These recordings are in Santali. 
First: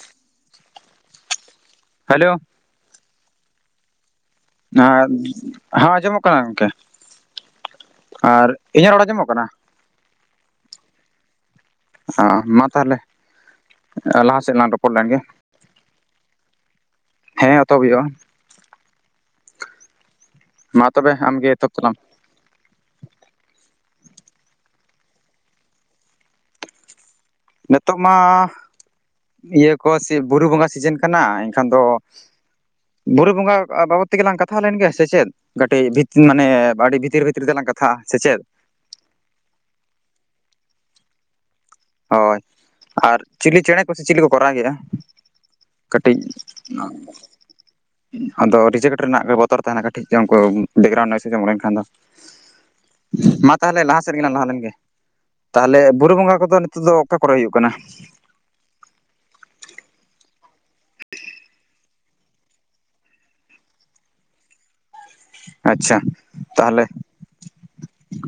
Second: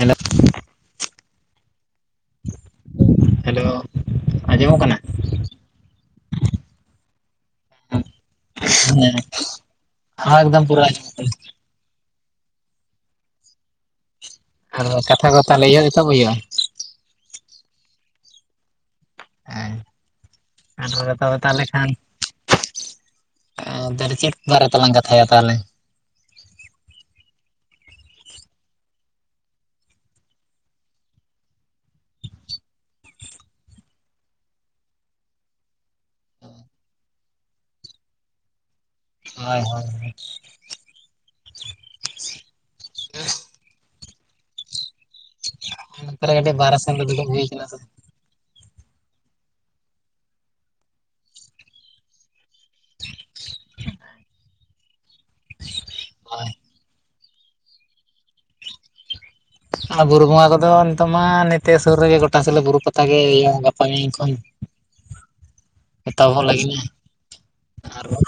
ᱦᱮᱞᱚᱜ ᱦᱟᱞᱳ ᱦᱟᱞᱳ, ᱟᱨ ᱦᱟᱸ ᱟᱸᱡᱚᱢᱚᱜ ᱠᱟᱱᱟ ᱜᱚᱢᱠᱮ᱾ ᱟᱨ ᱤᱧᱟᱹᱜ ᱨᱚᱲ ᱦᱮᱸ, ᱟᱸᱡᱚᱢᱚᱜ ᱠᱟᱱᱟ ᱦᱟᱸ ᱮᱠᱫᱚᱢ ᱯᱩᱨᱟᱹ ᱟᱸᱡᱚᱢᱚᱜ ᱟᱸᱧ᱾ ᱟᱸ ᱢᱟ ᱛᱟᱦᱚᱞᱮ᱾ ᱟ ᱞᱟᱦᱟ ᱥᱮᱫ ᱞᱟᱝ [unintelligible] ᱟᱨ ᱠᱟᱛᱷᱟ ᱠᱚ ᱛᱟᱦᱚᱞᱮ ᱤᱭᱟᱹ ᱜᱮᱛᱚ ᱦᱩᱭᱩᱜᱼᱟ ᱦᱮᱸ ᱚᱛᱚᱦᱚᱵ ᱦᱩᱭᱩᱜᱼᱟ᱾ ᱦᱮᱸ ᱢᱟ ᱟᱨᱦᱚ ᱛᱚᱵᱮ ᱛᱚ ᱢᱮᱛᱟ ᱟᱢᱜᱮ ᱣᱟᱞᱮ ᱮᱛᱚᱦᱚᱵ ᱠᱷᱟᱱ ᱛᱟᱞᱟᱝ [inaudible] ᱟᱸ ᱫᱟᱨᱮ ᱪᱮᱫ ᱵᱟᱨᱮ ᱛᱟᱞᱟᱝ ᱠᱟᱛᱷᱟᱭᱟ ᱛᱟᱦᱮᱞᱮ? ᱱᱮᱛᱚᱜ ᱢᱟ ᱤᱭᱟᱹ ᱠᱚ ᱥᱮ ᱵᱩᱨᱩ ᱵᱚᱸᱜᱟ ᱥᱤᱡᱮᱱ ᱠᱟᱱᱟ ᱮᱱᱠᱷᱟᱱ ᱫᱚ, ᱵᱩᱨᱩ ᱵᱚᱸᱜᱟᱜ ᱟ ᱵᱟᱵᱚᱛ ᱛᱮᱜᱮᱞᱟᱝ ᱠᱟᱛᱷᱟ ᱞᱮᱱ ᱜᱮᱭᱟ ᱥᱮ ᱪᱮᱫ? ᱠᱟᱹᱴᱤᱡᱽ ᱵᱤᱛ ᱢᱟᱱᱮ ᱟᱹᱰᱤ ᱵᱷᱤᱛᱤᱨ ᱵᱷᱤᱛᱤᱨ ᱛᱮᱞᱟᱝ ᱠᱟᱛᱷᱟ ᱥᱮ ᱪᱮᱫ? ᱦᱳᱭ ᱦᱳᱭ ᱦᱳᱭ! ᱟᱨ ᱪᱤᱞᱤ ᱪᱮᱬᱮ ᱠᱚᱥᱮ ᱪᱤᱞᱤ ᱠᱚᱠᱚ ᱨᱟᱜᱽ ᱜᱮ-ᱟ? ᱠᱟᱹᱴᱤᱡᱽ ᱱᱚᱛᱮ ᱨᱮ ᱠᱟᱹᱴᱤᱡ ᱵᱟᱨᱦᱮ ᱥᱮᱱ ᱟᱸᱜ ᱨᱮ ᱫᱩᱲᱩᱵ ᱦᱩᱭ ᱠᱟᱱᱟ ᱥᱮ ᱟᱫᱚ ᱨᱤᱡᱮᱠᱴ ᱨᱮᱱᱟᱜ ᱜᱮ ᱵᱚᱛᱚᱨ ᱛᱟᱦᱮᱱᱟ, ᱠᱟᱹᱴᱤᱡᱽ ᱩᱱᱠᱩ ᱵᱮᱜᱨᱟᱩᱱ ᱱᱟᱭᱮᱡ ᱟᱸᱡᱚᱢ ᱞᱮᱱ ᱠᱷᱟᱱ ᱫᱚ᱾ ᱢᱟ ᱛᱟᱦᱮᱞᱮ ᱞᱟᱦᱟ ᱥᱮᱫ ᱜᱮᱞᱟᱝ ᱞᱟᱦᱟ ᱞᱮᱱᱜᱮ, ᱛᱟᱦᱮᱞᱮ ᱵᱩᱨᱩ ᱵᱚᱸᱜᱟ ᱦᱳᱭ ᱠᱚᱫᱚ ᱱᱤᱛ ᱛᱚ ᱚᱠᱟ ᱠᱚᱨᱮ ᱦᱩᱭᱩᱜ ᱠᱟᱱᱟ? ᱟᱨ ᱵᱩᱨᱩ ᱵᱚᱸᱜᱟ ᱠᱚᱫᱚ ᱱᱤᱛᱚᱜ ᱢᱟ ᱱᱚᱛᱮ ᱥᱩᱨ ᱨᱮᱜᱮ, ᱜᱚᱴᱟ ᱥᱤᱞᱟᱹ ᱵᱩᱨᱩ ᱯᱟᱛᱟ ᱜᱮ, ᱤᱭᱟᱹᱼᱟ ᱜᱟᱯᱟ ᱢᱮᱭᱧ ᱠᱷᱚᱱ᱾ ᱟᱪᱷᱟ ᱮᱛᱚᱦᱚᱵᱚᱜ ᱞᱟᱹᱜᱤᱫ ᱛᱟᱦᱞᱮ ᱟᱨ ᱦᱚ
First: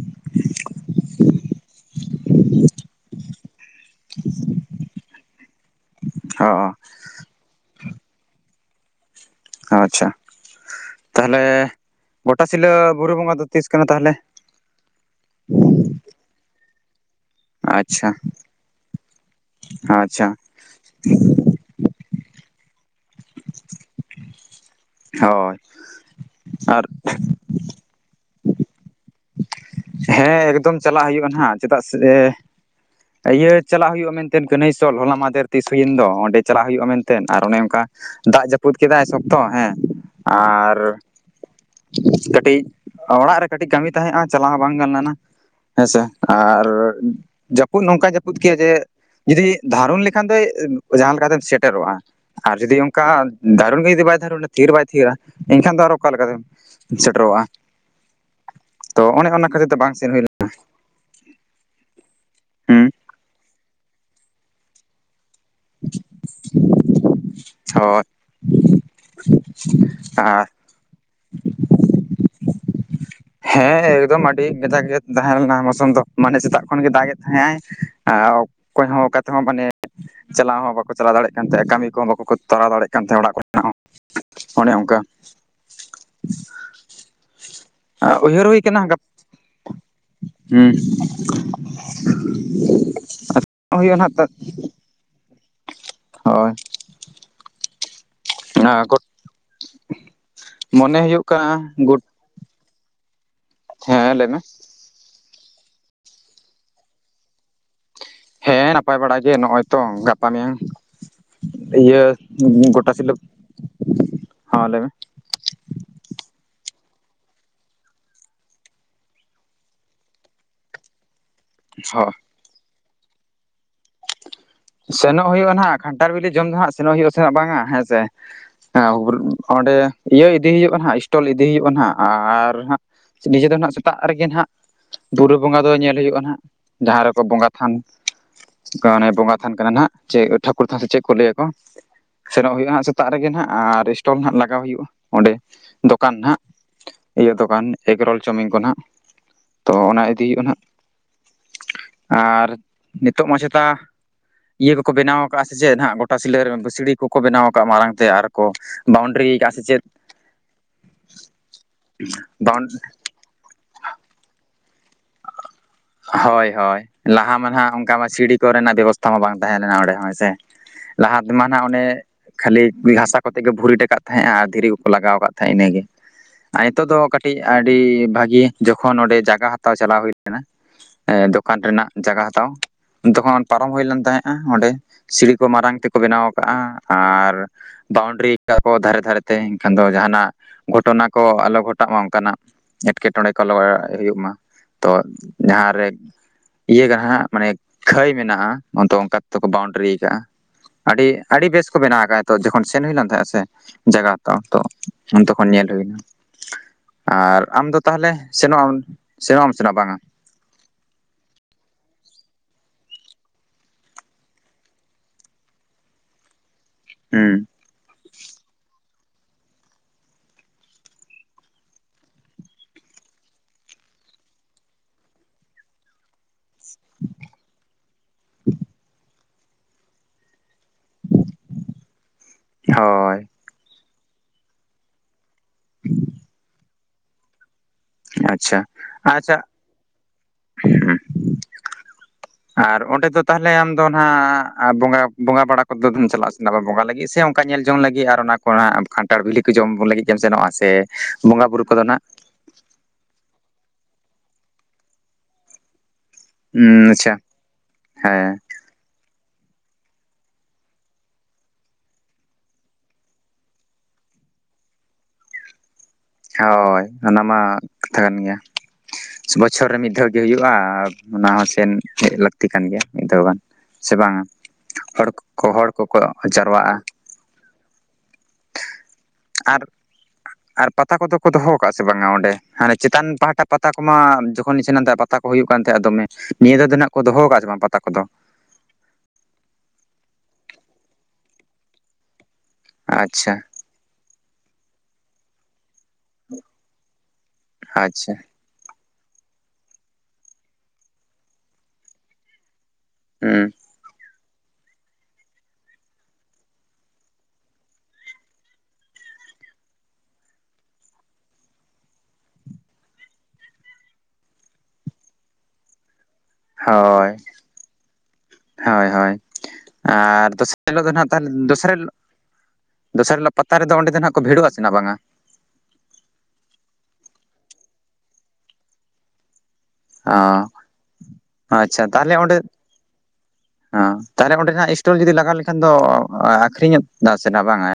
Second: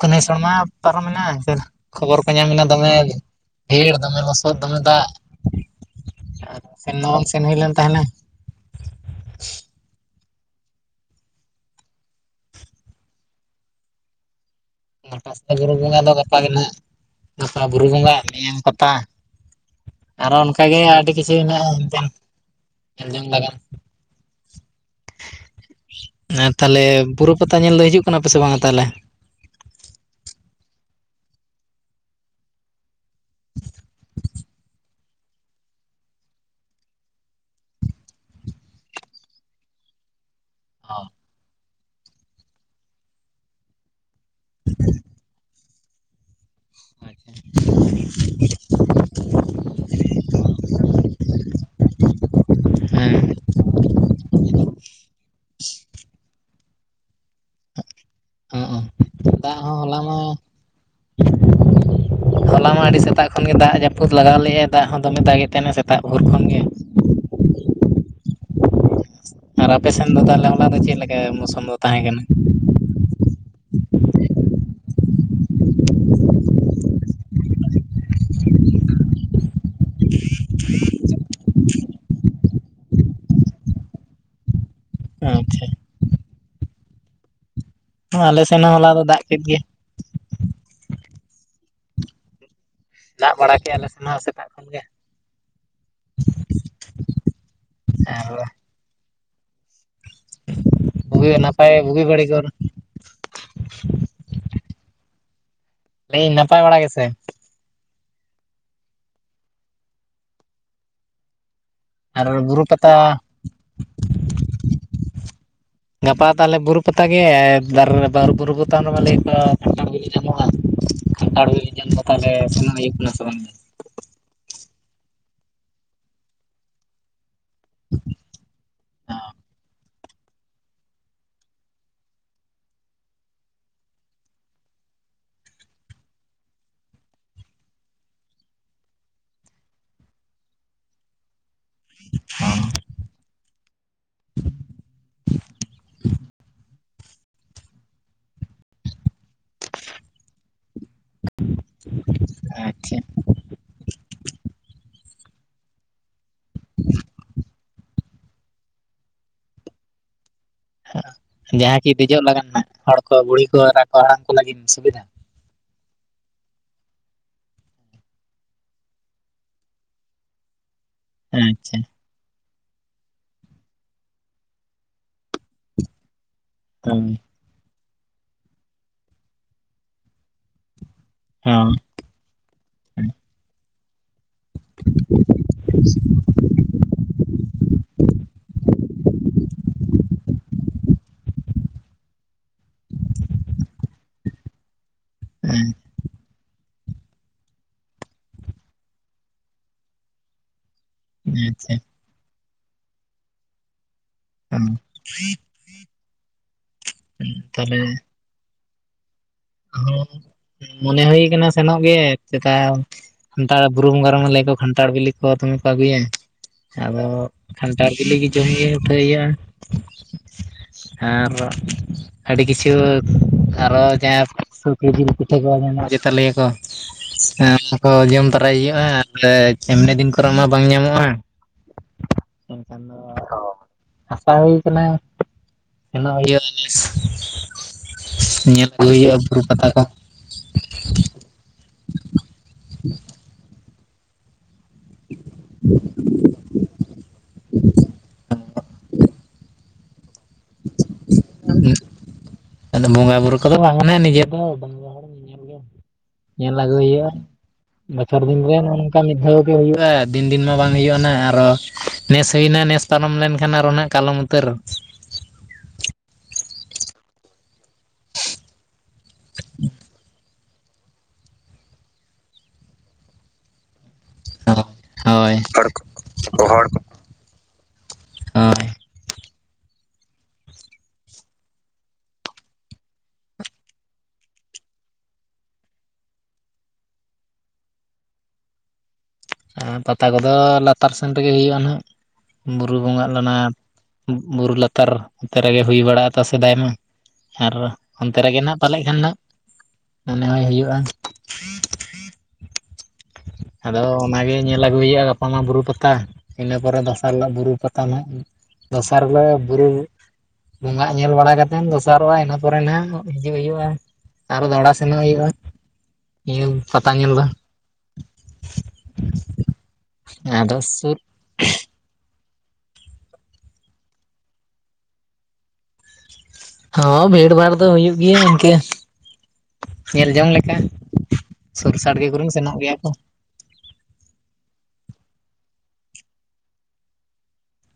ᱠᱟᱹᱱᱦᱟᱹᱭᱥᱚᱲ ᱢᱟ ᱯᱟᱨᱚᱢᱮᱱᱟ [unintelligible] ᱠᱷᱚᱵᱚᱨ ᱠᱚ ᱧᱟᱢ ᱮᱱᱟ ᱫᱚᱢᱮ ᱦᱮᱲ ᱫᱚᱢᱮ ᱞᱚᱥᱚᱫ ᱫᱚᱢᱮ ᱫᱟᱜ ᱦᱚᱸ ᱟᱨ ᱱᱚᱞ ᱥᱮᱱᱢᱟ ᱵᱟᱝ ᱥᱮᱱ ᱦᱩᱭ ᱞᱮᱱ ᱛᱟᱦᱮᱱᱟ᱾ ᱟᱪᱷᱟ, ᱛᱟᱦᱚᱞᱮ ᱜᱚᱴᱟ ᱥᱤᱞᱟᱹ ᱵᱩᱨᱩ ᱵᱚᱸᱜᱟ ᱫᱚ ᱛᱤᱥ ᱠᱟᱱᱟ ᱛᱟᱦᱚᱞᱮ? ᱜᱚᱴᱟ ᱥᱮᱛᱟᱜ ᱵᱩᱨᱩ ᱵᱚᱸᱜᱟ ᱫᱚ ᱜᱟᱯᱟ ᱜᱮᱱᱟᱜ, ᱜᱟᱯᱟ ᱵᱩᱨᱩ ᱟᱪᱪᱷᱟ ᱵᱚᱸᱜᱟ, ᱢᱮᱭᱟᱝ ᱯᱟᱛᱟ᱾ ᱟᱪᱪᱷᱟ ᱟᱨᱚ ᱚᱱᱠᱟ ᱜᱮ ᱟᱹᱰᱤ ᱠᱤᱪᱷᱩ ᱢᱮᱱᱟᱜᱼᱟ ᱮᱛᱮ ᱧᱮᱞ ᱡᱚᱝ ᱞᱟᱜᱟᱱ ᱦᱳᱭ ᱟᱨ ᱛᱟᱦᱞᱮ ᱵᱩᱨᱩ ᱯᱟᱛᱟ ᱧᱮᱞ ᱫᱚ ᱦᱤᱡᱩᱜ ᱠᱟᱱᱟ ᱯᱮᱥᱮ ᱵᱟᱝᱼᱟ ᱛᱟᱦᱚᱞᱮ ᱦᱮᱸ ᱮᱠᱫᱚᱢ ᱪᱟᱞᱟᱜ ᱦᱩᱭᱩᱜᱼᱟ ᱱᱟᱦᱟᱸᱜ ᱪᱮᱫᱟᱜ ᱥᱮ ᱤᱭᱟᱹ ᱪᱟᱞᱟᱜ ᱦᱩᱭᱩᱜᱼᱟ ᱢᱮᱱ ᱛᱮ ᱠᱟᱱᱦᱟᱹᱭᱥᱚᱞ ᱦᱚᱞᱟ ᱢᱟᱫᱮᱨ ᱛᱤ ᱥᱩᱭᱮᱱ ᱫᱚ ᱚᱸᱰᱮ ᱪᱟᱞᱟᱜ ᱦᱩᱭᱩᱜᱼᱟ ᱢᱮᱱ ᱛᱮ ᱟᱨ ᱚᱱᱮ ᱚᱱᱠᱟ ᱫᱟᱜ ᱡᱟᱹᱯᱩᱫ ᱠᱮᱫᱟᱭ ᱥᱚᱠᱛᱚ ᱦᱮᱸ ᱟᱨ ᱠᱟᱹᱴᱤᱧ ᱚᱲᱟᱜ ᱨᱮ ᱠᱟᱹᱴᱤᱧ ᱠᱟᱹᱢᱤ ᱛᱟᱦᱮᱸᱜᱼᱟ᱾ ᱪᱟᱞᱟᱣ ᱦᱚᱸ ᱵᱟᱝ ᱜᱟᱱ ᱞᱮᱱᱟ ᱦᱮᱸᱥᱮ ᱟᱨ ᱡᱟᱹᱯᱩᱫ ᱱᱚᱝᱠᱟ ᱡᱟᱹᱯᱩᱫ ᱠᱮᱜᱼᱟᱭ ᱡᱮ ᱡᱩᱫᱤ ᱫᱷᱟᱨᱚᱱ ᱞᱮᱠᱷᱟᱱ ᱫᱚ ᱡᱟᱦᱟᱸ ᱞᱮᱠᱟ ᱛᱮᱢ ᱥᱮᱴᱮᱨᱚᱜᱼᱟ ᱟᱨ ᱡᱩᱫᱤ ᱚᱱᱠᱟ ᱦᱮᱸ ᱫᱟᱨᱩᱱ ᱜᱮ ᱡᱩᱫᱤ ᱵᱟᱭ ᱫᱟᱨᱩᱱᱟ ᱛᱷᱤᱨ ᱵᱟᱭ ᱛᱷᱤᱨᱟᱹ ᱮᱱ ᱠᱷᱟᱱ ᱫᱚ ᱟᱨᱦᱚᱸ ᱚᱠᱟ ᱞᱮᱠᱟ ᱛᱮᱢ ᱥᱮᱴᱮᱨᱚᱜᱼᱟ ᱦᱚᱸ ᱛᱚ ᱚᱱᱮ ᱚᱱᱟ ᱫᱟᱜ ᱠᱷᱟᱹᱛᱤᱨ ᱦᱚᱸ ᱛᱮ ᱵᱟᱝ ᱦᱚᱞᱟ ᱥᱮᱱ ᱢᱟ ᱦᱩᱭ ᱞᱮᱱᱟ ᱦᱚᱞᱟ ᱢᱟ ᱦᱩᱸ ᱟᱹᱰᱤ ᱥᱮᱛᱟᱜ ᱠᱷᱚᱱ ᱜᱮ ᱫᱟᱜ ᱡᱟᱹᱯᱩᱫ ᱞᱟᱜᱟᱣ ᱞᱮᱫᱟᱭ ᱫᱟᱜ ᱦᱚᱸ ᱫᱚᱢᱮ ᱫᱟᱜᱮ ᱛᱮᱱᱟ ᱥᱮᱛᱟᱜ ᱵᱷᱳᱨ ᱠᱷᱚᱱ ᱜᱮ ᱦᱳᱭ [inaudible] ᱟᱨ ᱟᱯᱮ ᱥᱮᱱ ᱫᱚ ᱟᱨ ᱛᱟᱦᱚᱞᱮ ᱦᱚᱞᱟ ᱫᱚ ᱪᱮᱫ ᱞᱮᱠᱟ ᱢᱳᱥᱩᱢ ᱫᱚ ᱛᱟᱦᱮᱸ ᱠᱟᱱᱟ ᱦᱮᱸ ᱮᱠᱫᱚᱢ ᱟᱹᱰᱤ ᱜᱟᱡᱟᱠ ᱜᱮ ᱛᱟᱦᱮᱸ ᱞᱮᱱᱟ ᱢᱳᱥᱩᱢ ᱫᱚ ᱢᱟᱱᱮ ᱥᱮᱛᱟᱜ ᱠᱷᱚᱱ ᱜᱮ ᱫᱟᱜᱮᱫ ᱛᱟᱦᱮᱸᱜ ᱟᱭ ᱟᱨ ᱚᱠᱚᱭ ᱦᱚᱸ ᱚᱠᱟ ᱛᱮᱦᱚᱸ ᱢᱟᱱᱮ ᱪᱟᱞᱟᱣ ᱦᱚᱸ ᱵᱟᱠᱚ ᱪᱟᱞᱟᱣ ᱫᱟᱹᱲᱮᱭᱟᱜ ᱛᱟᱦᱮᱸᱫ ᱠᱟᱹᱢᱤ ᱠᱚᱦᱚᱸ ᱵᱟᱠᱚ ᱛᱟᱨᱟᱣ ᱫᱟᱲᱮᱭᱟᱜ ᱠᱟᱱ ᱛᱟᱦᱮᱸᱫ ᱚᱲᱟᱜ ᱠᱚ ᱨᱮᱱᱟᱜ ᱦᱚᱸ ᱚᱱᱮ ᱚᱱᱠᱟ ᱟᱪᱪᱷᱟ ᱟᱞᱮ ᱩᱭᱦᱟᱹᱨ ᱦᱩᱭ ᱥᱮᱱ ᱦᱚᱸ ᱟᱠᱟᱱᱟ ᱦᱚᱞᱟ ᱜᱟᱯ ᱫᱚ ᱫᱟᱜ ᱠᱮᱫ ᱜᱮ [unintelligible] ᱦᱮᱸ ᱫᱟᱜ ᱵᱟᱲᱟ ᱠᱮᱫᱼᱟ [unintelligible] ᱟᱞᱮ ᱦᱩᱭᱩᱜᱼᱟ ᱥᱮᱱ ᱱᱟᱷᱟᱜ ᱦᱚᱸ ᱛᱟᱜ ᱥᱮᱛᱟᱜ ᱠᱷᱚᱱᱜᱮ ᱦᱳᱭ [unintelligible] ᱟᱨ ᱠᱩᱴ ᱢᱚᱱᱮ ᱦᱩᱭᱩᱜ ᱵᱩᱜᱤ ᱠᱟᱱᱟ ᱜᱩᱴ [unintelligible] ᱦᱮᱸ ᱞᱟᱹᱭ ᱢᱮ ᱞᱟᱹᱭᱟᱹᱧ ᱱᱟᱯᱟᱭ ᱵᱟᱹᱲᱟ ᱜᱮ ᱥᱮ ᱦᱮᱸ ᱱᱟᱯᱟᱭ ᱵᱟᱲᱟ ᱜᱮ ᱱᱚᱜᱼᱚᱭ ᱛᱚ ᱜᱟᱯᱟ ᱢᱮᱭᱟᱝ ᱤᱭᱟᱹ ᱟᱨ ᱵᱩᱨᱩ ᱜᱚᱴᱟ [unintelligible] ᱯᱟᱛᱟ ᱦᱮᱸ ᱞᱟᱹᱭ ᱢᱮ ᱜᱟᱯᱟ ᱛᱟᱦᱚᱞᱮ ᱵᱩᱨᱩ ᱯᱟᱛᱟ ᱜᱮ ᱫᱟᱨᱤᱨᱮ ᱵᱟᱨᱮ ᱵᱩᱨᱩ ᱯᱟᱛᱟᱱ ᱨᱮᱵᱮᱱ ᱞᱟᱹᱭ ᱠᱚᱣᱟ ᱠᱟᱱᱴᱟᱲ ᱵᱮᱞᱤ ᱧᱟᱢᱚᱜᱼᱟ᱾ ᱠᱟᱱᱴᱟᱲ ᱵᱮᱞᱤ ᱡᱚᱢ ᱫᱚ ᱦᱚᱸ ᱛᱟᱦᱞᱮ ᱥᱮᱱᱚᱜ ᱦᱩᱭᱩᱜ ᱠᱟᱱᱟ ᱥᱮ ᱵᱟᱝ ᱥᱮᱱᱚᱜ ᱦᱩᱭᱩᱜᱼᱟ ᱱᱟᱦᱟᱸᱜ ᱠᱷᱟᱱᱴᱟᱲ ᱵᱮᱞᱤ ᱡᱚᱢ ᱫᱚ ᱦᱟᱸᱜ ᱥᱮᱱᱚᱜ ᱦᱩᱭᱩᱜᱼᱟ ᱥᱮ ᱵᱟᱝᱼᱟ ᱦᱮᱸ ᱥᱮ ᱦᱮᱸ ᱚᱸᱰᱮ ᱤᱭᱟᱹ ᱤᱫᱤ ᱦᱩᱭᱩᱜᱼᱟ ᱦᱟᱸᱜ ᱮᱥᱴᱚᱞ ᱤᱫᱤ ᱦᱩᱭᱩᱜᱼᱟ ᱦᱟᱸᱜ ᱟᱨ ᱦᱚᱸ ᱱᱤᱡᱮ ᱫᱚ ᱦᱟᱸᱜ ᱥᱮᱛᱟᱜ ᱨᱮᱜᱮ ᱦᱟᱸᱜ ᱵᱩᱨᱩ ᱵᱚᱸᱜᱟ ᱫᱚ ᱧᱮᱞ ᱦᱩᱭᱩᱜᱼᱟ ᱦᱟᱸᱜ ᱡᱟᱦᱟᱸ ᱨᱮᱹ ᱠᱚ ᱵᱚᱸᱜᱟ ᱛᱷᱟᱱ ᱚᱝᱠᱟᱹ ᱚᱱᱮ ᱵᱚᱸᱜᱟ ᱛᱷᱟᱱ ᱠᱟᱱᱟ ᱱᱟᱦᱟᱸᱜ ᱡᱮ ᱴᱷᱟᱹᱠᱩᱨ ᱛᱷᱟᱱ ᱥᱮ ᱪᱮᱫ ᱠᱚ ᱞᱟᱹᱭ ᱟᱠᱚ ᱥᱮᱱᱚᱜ ᱦᱩᱭᱩᱜᱼᱟ ᱦᱟᱸᱜ ᱥᱮᱛᱟᱜ ᱨᱮᱜᱮ ᱦᱟᱸᱜ ᱟᱨ ᱮᱥᱴᱚᱞ ᱦᱟᱸᱜ ᱞᱟᱜᱟᱣ ᱦᱩᱭᱩᱜᱼᱟ ᱚᱸᱰᱮ ᱫᱚᱠᱟᱱ ᱱᱟᱦᱟᱸᱜ ᱤᱭᱟᱹ ᱫᱚᱠᱟᱱ ᱮᱜᱽᱨᱳᱞ ᱪᱟᱣᱢᱤᱱ ᱠᱚ ᱦᱟᱸᱜ ᱛᱚ ᱚᱱᱟ ᱤᱫᱤ ᱦᱩᱭᱩᱜᱼᱟ ᱱᱟᱦᱟᱸᱜ ᱟᱨ ᱟᱪᱪᱷᱟ ᱱᱤᱛᱳᱜ ᱢᱟ ᱪᱮᱛᱼᱟ ᱤᱭᱟᱹ ᱠᱚᱠᱚ ᱵᱮᱱᱟᱣ ᱟᱠᱟᱜᱼᱟ ᱥᱮ ᱪᱮᱫ ᱱᱟᱦᱟᱸᱜ ᱜᱚᱴᱟ ᱥᱤᱞᱟᱹ ᱨᱮ ᱯᱟᱹᱥᱲᱤ ᱠᱚᱠᱚ ᱵᱮᱱᱟᱣ ᱟᱠᱟᱜᱼᱟ ᱢᱟᱲᱟᱝ ᱛᱮ ᱟᱨ ᱠᱚ ᱵᱟᱣᱱᱰᱨᱤ ᱠᱟᱜ ᱥᱮᱪᱮᱫ? ᱡᱟᱦᱟᱸ ᱠᱤ ᱫᱮᱡᱚᱼᱜ ᱞᱟᱜᱟᱹᱜ ᱦᱟᱸᱜ ᱦᱚᱲᱹ ᱠᱚ ᱵᱩᱲᱦᱤ ᱠᱚ ᱮ ᱠᱚ ᱦᱟᱹᱲᱟᱢ ᱠᱚ ᱞᱟᱹᱜᱤᱫ ᱥᱩᱵᱤᱫᱷᱟ? ᱦᱳᱭ ᱦᱳᱭ ᱞᱟᱦᱟ ᱢᱟ ᱱᱦᱟᱸᱜ ᱚᱱᱠᱟ ᱢᱟ ᱥᱤᱲᱤ ᱠᱚᱨᱮᱱᱟᱜ ᱵᱮᱵᱚᱥᱛᱷᱟ ᱢᱟ ᱵᱟᱝ ᱛᱟᱦᱮᱸ ᱞᱮᱱᱟ ᱚᱸᱰᱮ ᱦᱮᱸᱥᱮ? ᱞᱟᱦᱟ ᱛᱮᱹᱢᱟ ᱱᱟᱜ ᱟᱪᱪᱷᱟ ᱚᱱᱮ ᱠᱷᱟᱹᱞᱤ ᱦᱟᱥᱟ ᱠᱚ ᱠᱟᱛᱮᱼᱜ ᱜᱮ ᱵᱷᱩᱨᱤᱴ ᱠᱚᱫᱹ ᱛᱟᱦᱮᱸᱜ ᱟᱨ ᱫᱷᱤᱨᱤ ᱠᱚᱠᱚ ᱞᱟᱜᱟᱼᱣ ᱠᱚᱫᱹ ᱛᱟᱦᱮᱸᱜ ᱤᱱᱟᱹᱜᱮ᱾ ᱟᱨ ᱱᱤᱛᱚᱼᱜ ᱫᱚ ᱦᱳᱭ ᱠᱟᱹᱴᱤᱡ ᱟᱹᱰᱤ ᱵᱷᱟᱹᱜᱤ ᱡᱚ ᱠᱷᱚᱱ ᱚᱸᱰᱮ ᱡᱟᱜᱟ ᱦᱟᱛᱟᱼᱣ ᱪᱟᱞᱟᱼᱣ ᱦᱩᱜᱸ ᱞᱮᱱᱟ᱾ ᱫᱚᱠᱟᱱ ᱦᱚᱸ ᱨᱮᱱᱟᱼᱜ ᱡᱟᱜᱟ ᱦᱟᱛᱟᱣ ᱡᱚᱠᱷᱚᱱ ᱯᱟᱨᱚᱢ ᱦᱩᱭ ᱞᱮᱱ ᱛᱟᱦᱮᱡ, ᱚᱸᱰᱮ ᱥᱤᱲᱤ ᱠᱚ ᱢᱟᱨᱟᱝ ᱛᱮᱠᱚ ᱵᱮᱱᱟᱣ ᱠᱟᱜᱼᱟ, ᱟᱨ ᱵᱟᱣᱩᱱᱰᱨᱤ ᱟᱠᱟᱫ ᱠᱚ ᱫᱷᱟᱨᱮ ᱫᱷᱟᱨᱮ ᱛᱮ, ᱮᱱᱠᱷᱟᱱ ᱫᱚ ᱡᱟᱦᱟᱱᱟᱜ ᱜᱷᱚᱴᱚᱱᱟ ᱠᱚ ᱟᱞᱚ ᱜᱷᱚᱴᱟᱜ ᱢᱟ ᱚᱱᱠᱟᱱᱟᱜ ᱮᱴᱠᱮᱴᱚᱬᱮ ᱠᱚ ᱟᱞᱚ ᱦᱩᱭᱩᱜ ᱢᱟ᱾ ᱛᱚ ᱡᱟᱦᱟᱸᱨᱮ ᱤᱭᱟᱹ ᱜᱮ ᱦᱟᱜ ᱢᱟᱱᱮ ᱠᱷᱟᱹᱭ ᱢᱮᱱᱟᱜᱼᱟ, ᱟᱫᱚ ᱚᱱᱠᱟ ᱛᱮᱫᱚ ᱠᱚ ᱵᱟᱣᱩᱱᱰᱟᱨᱤ ᱟᱠᱟᱜᱼᱟ᱾ ᱟᱹᱰᱤ ᱟᱹᱰᱤ ᱵᱮᱥ ᱟᱪᱪᱷᱟ ᱠᱚ ᱵᱮᱱᱟᱣ ᱟᱠᱟᱫᱼᱟ ᱛᱚ ᱡᱚᱠᱷᱚᱱ ᱥᱮᱱ ᱦᱩᱭ ᱞᱮᱱ ᱛᱟᱦᱮᱸᱜᱼᱟ ᱥᱮ ᱡᱟᱜᱟ᱾ ᱦᱚᱸ [unintelligible] ᱩᱱ ᱛᱚᱠᱷᱚᱱ ᱧᱮᱞ ᱦᱩᱭᱱᱟ, ᱟᱨ ᱟᱢ ᱫᱚ ᱛᱟᱦᱚᱞᱮ ᱥᱮᱱᱚᱜ ᱟᱢ? ᱥᱮᱱᱚᱜ ᱟᱢ ᱥᱮ ᱵᱟᱝᱟ [unintelligible] ᱢᱚᱱᱮ ᱦᱩᱭ ᱠᱟᱱᱟ ᱥᱮᱱᱚᱜ ᱜᱮ ᱪᱮᱛᱟ [unintelligible] ᱵᱩᱨᱩ ᱵᱚᱸᱜᱟ ᱨᱮ ᱢᱟᱠᱚ ᱞᱟᱹᱭᱟᱠᱚ ᱠᱷᱟᱱᱴᱷᱟᱲ ᱵᱤᱞᱤ ᱠᱚ ᱫᱚᱢᱮ ᱠᱚ ᱟᱹᱜᱩᱭᱟ᱾ ᱟᱫᱚ ᱦᱩᱸ ᱠᱟᱱᱴᱷᱟᱲ ᱵᱤᱞᱤ ᱜᱮ ᱡᱚᱢ [inaudible] ᱩᱴᱷᱟᱹᱭᱼᱟ᱾ ᱟᱨᱚ ᱟᱹᱰᱤ ᱠᱤᱪᱷᱩ ᱟᱨᱚ ᱡᱟᱦᱟᱸ ᱥᱩᱠᱨᱤᱡᱤᱞ ᱯᱤᱴᱷᱟᱹ ᱠᱚ ᱧᱟᱢᱚᱜ ᱚᱱᱟ ᱠᱚ ᱪᱮᱛᱟ ᱞᱟᱹᱭ ᱟᱠ ᱡᱚᱢ ᱛᱟᱨᱟᱭ ᱦᱩᱭᱩᱜᱼᱟ᱾ ᱮ ᱪᱮᱢᱱᱮ ᱫᱤᱱ ᱠᱚᱨᱮ ᱢᱟ ᱵᱟᱝ ᱧᱟᱢᱚᱜᱼᱟ, ᱮᱱᱠᱷᱟᱱ ᱫᱚ ᱦᱳᱭ ᱟᱥᱟ ᱦᱩᱭ ᱠᱟᱱᱟ ᱥᱮᱱᱚᱜ ᱦᱩᱭᱩᱜᱼᱟ ᱱᱮᱥ᱾ ᱟᱪᱪᱷᱟ ᱧᱮᱞ ᱟᱜᱩᱭ ᱦᱩᱭᱩᱜᱼᱟ ᱟᱪᱪᱷᱟ ᱵᱩᱨᱩ ᱯᱟᱛᱟ ᱠᱚ᱾ ᱟᱨ ᱚᱸᱰᱮ ᱫᱚ ᱛᱟᱦᱚᱞᱮ ᱟᱢ ᱫᱚ ᱱᱟᱦᱟᱸᱜ ᱵᱚᱸᱜᱟ ᱵᱚᱸᱜᱟ ᱵᱟᱲᱟ ᱠᱚ ᱫᱚ ᱪᱟᱞᱟᱜ ᱟᱥᱮ ᱟᱵᱮᱱ ᱵᱚᱸᱜᱟ ᱞᱟᱹᱜᱤᱫ ᱥᱮ ᱚᱱᱠᱟ ᱧᱮᱞ ᱡᱚᱝ ᱞᱟᱹᱜᱤᱫ ᱟᱨ ᱚᱱᱟ ᱠᱚᱬᱦᱟ ᱠᱷᱟᱱᱴᱟᱲ ᱵᱤᱞᱤ ᱠᱚ ᱡᱚᱢ ᱞᱟᱹᱜᱤᱫ᱾ ᱮᱢ ᱥᱮᱱᱚᱜᱼᱟ ᱥᱮ, ᱵᱚᱸᱜᱟ ᱵᱩᱨᱩ ᱠᱚᱫᱚ ᱱᱟᱜ ᱵᱚᱸᱜᱟ ᱵᱩᱨᱩ ᱠᱚᱫᱚ ᱵᱟᱝ ᱢᱟᱱᱮ ᱱᱤᱡᱮ ᱠᱚᱦᱚ ᱵᱟᱝ ᱨᱮ ᱦᱚ ᱧᱮᱞ ᱟᱹᱜᱩᱭ ᱩᱸ ᱦᱩᱭᱩᱜᱼᱟ ᱟᱪᱪᱷᱟ ᱵᱚᱪᱷᱚᱨ ᱦᱮᱸ ᱫᱤᱱ ᱨᱮᱱ ᱚᱱᱠᱟ ᱢᱤᱫ ᱫᱷᱟᱣ ᱜᱮ ᱦᱩᱭᱩᱜᱼᱟ ᱫᱤᱱ ᱫᱤᱱ ᱢᱟ ᱵᱟᱝ ᱦᱩᱭᱩᱜ ᱟᱨᱚ ᱱᱮᱥ ᱦᱩᱭᱱᱟ ᱱᱮᱥ ᱯᱟᱨᱚᱢ ᱞᱮᱱᱠᱷᱟᱱ ᱟᱨᱚ ᱱᱟᱜ ᱠᱟᱞᱚᱢ ᱩᱛᱟᱹᱨ ᱦᱳᱭ ᱚᱱᱟ ᱢᱟ ᱠᱟᱛᱷᱟ ᱠᱟᱱ ᱜᱮᱭᱟ᱾ ᱵᱚᱪᱷᱚᱨ ᱨᱮ ᱢᱤᱫ ᱫᱷᱟᱣ ᱜᱮ ᱦᱩᱭᱩᱜᱼᱟ, ᱟᱨ ᱚᱱᱟ ᱦᱚᱸ ᱥᱮᱱ ᱦᱮᱡ ᱞᱟᱹᱠᱛᱤ ᱠᱟᱱ ᱜᱮᱭᱟ ᱢᱤᱫ ᱫᱷᱟᱣ ᱜᱟᱱ᱾ ᱥᱮ ᱵᱟᱝᱼᱟ? ᱦᱚᱲ ᱦᱚᱲ ᱠᱚᱠᱚ ᱠᱚ ᱦᱚᱲ ᱡᱟᱨᱣᱟᱜᱼᱟ᱾ ᱠᱚ ᱦᱳᱭ ᱟᱨ, ᱟᱨ ᱯᱟ ᱯᱟᱛᱟ ᱠᱚᱫᱚ ᱠᱚ ᱫᱚᱦᱚ ᱟᱠᱟᱟᱜᱫ ᱥᱮ ᱵᱟᱝᱟ ᱚᱸᱰᱮ? ᱦᱟᱱᱮ ᱪᱮᱛᱟᱱ ᱯᱟᱦᱟᱴᱟ ᱯᱟᱛᱟ ᱠᱚᱢᱟ ᱡᱚᱠᱷᱚᱱᱤᱧ ᱥᱮᱱ ᱞᱮᱱ ᱛᱟᱦᱮᱸᱡ ᱯᱟᱛᱟ ᱠᱚ ᱦᱩᱭᱩᱜ ᱠᱟᱱ ᱛᱟᱦᱮᱸᱼᱟ ᱫᱚᱢᱮ᱾ ᱱᱤᱭᱟᱹ ᱫᱷᱟᱶ ᱫᱚ ᱱᱟᱜ ᱠᱚ ᱫᱚᱦᱚ ᱠᱟᱜ ᱥᱮ ᱵᱟᱝ ᱯᱟᱛᱟ ᱠᱚᱫᱚ? ᱯᱟᱛᱟ ᱠᱚᱫᱚ ᱞᱟᱛᱟᱨ ᱥᱮᱱ ᱨᱮᱜᱮ ᱦᱩᱭᱩᱜᱼᱟ ᱱᱟᱦᱟᱸᱜ, ᱵᱩᱨᱩ ᱵᱚᱸᱜᱟ ᱟᱪᱪᱷᱟ ᱞᱮᱱᱟ ᱵᱩᱨᱩ ᱞᱟᱛᱟᱨ ᱚᱱᱚᱛᱮ ᱨᱮᱜᱮ ᱦᱩᱭ ᱵᱟᱲᱟᱜ ᱥᱮᱫᱟᱭ ᱢᱟ ᱟᱨ ᱟᱪᱪᱷᱟ ᱚᱱᱛᱮ ᱨᱮᱜᱮ ᱱᱟᱱᱟᱜ ᱯᱟᱞᱮᱫ ᱠᱷᱟᱱ ᱫᱚ ᱢᱚᱱᱮ ᱦᱚᱭ ᱦᱩᱭᱩᱜᱼᱟ᱾ ᱦᱩᱸ ᱟᱫᱚ ᱚᱱᱟᱜᱮ ᱧᱮᱞ ᱟᱹᱜᱩᱭ ᱦᱩᱭᱩᱜᱼᱟ ᱜᱟᱯᱟ ᱢᱟ ᱵᱩᱨᱩ ᱯᱟᱛᱟ, ᱤᱱᱟᱹ ᱯᱚᱨᱮ ᱫᱚᱥᱟᱨ ᱦᱤᱞᱳᱜ ᱵᱩᱨᱩ ᱯᱟᱛᱟ ᱱᱟᱜ ᱫᱚᱥᱟᱨ ᱦᱤᱞᱳ ᱵᱩᱨᱩ ᱵᱚᱸᱜᱟᱜ ᱧᱮᱞ ᱵᱟᱲᱟ ᱠᱟᱛᱮᱱ ᱫᱚᱥᱟᱨᱚᱜᱼᱟ ᱤᱱᱟᱹ ᱯᱚᱨᱮ ᱱᱟᱜ ᱦᱤᱡᱩᱜ ᱦᱩᱭᱩᱜᱼᱟ ᱟᱨᱦᱚᱸ ᱫᱟᱦᱲᱟ ᱥᱮᱱᱚᱜ ᱦᱩᱭᱩᱜᱼᱟ ᱧᱮᱞ ᱯᱟᱛᱟ ᱦᱳᱭ, ᱧᱮᱞ ᱫᱚ ᱦᱳᱭ-ᱦᱳᱭ ᱟᱨ ᱫᱚᱥᱟᱨ ᱟᱫᱚ ᱦᱤᱞᱳᱜ ᱫᱚ ᱥᱩᱨ ᱱᱟᱦᱟᱸᱜ ᱛᱟᱨ ᱫᱚᱥᱟᱨ ᱦᱤᱞᱚᱜ, ᱫᱚᱥᱟᱨ ᱦᱤᱞᱚᱜ ᱯᱟᱛᱟ ᱨᱮᱫᱚ ᱚᱸᱰᱮ ᱫᱚ ᱱᱟᱦᱟᱸᱜ ᱠᱚ ᱵᱷᱤᱲᱚᱜᱼᱟ ᱥᱮ ᱱᱟᱦᱟᱸᱜ ᱵᱟᱝᱼᱟ ᱦᱚᱸ ᱵᱷᱤᱲ ᱵᱷᱟᱲ ᱫᱚ ᱦᱩᱭᱩᱜ ᱜᱮᱭᱟ ᱤᱱᱠᱟᱹ᱾ ᱧᱮᱞ ᱚ ᱡᱚᱝ ᱞᱮᱠᱟ, ᱥᱩᱨᱥᱟᱰᱜᱮ ᱠᱚᱨᱮ ᱥᱮᱱᱚᱜ ᱜᱮᱭᱟ ᱠᱚ᱾ ᱦᱮᱸ ᱛᱟᱦᱚᱞᱮ ᱚᱸᱰᱮᱱᱟᱜ ᱤᱥᱴᱚᱞ ᱡᱩᱫᱤ ᱞᱟᱜᱟᱣ ᱞᱮᱠᱷᱟᱱ ᱫᱚ ᱟᱠᱷᱨᱤᱧᱚᱜ ᱱᱟᱥᱮ ᱵᱟᱝᱟ?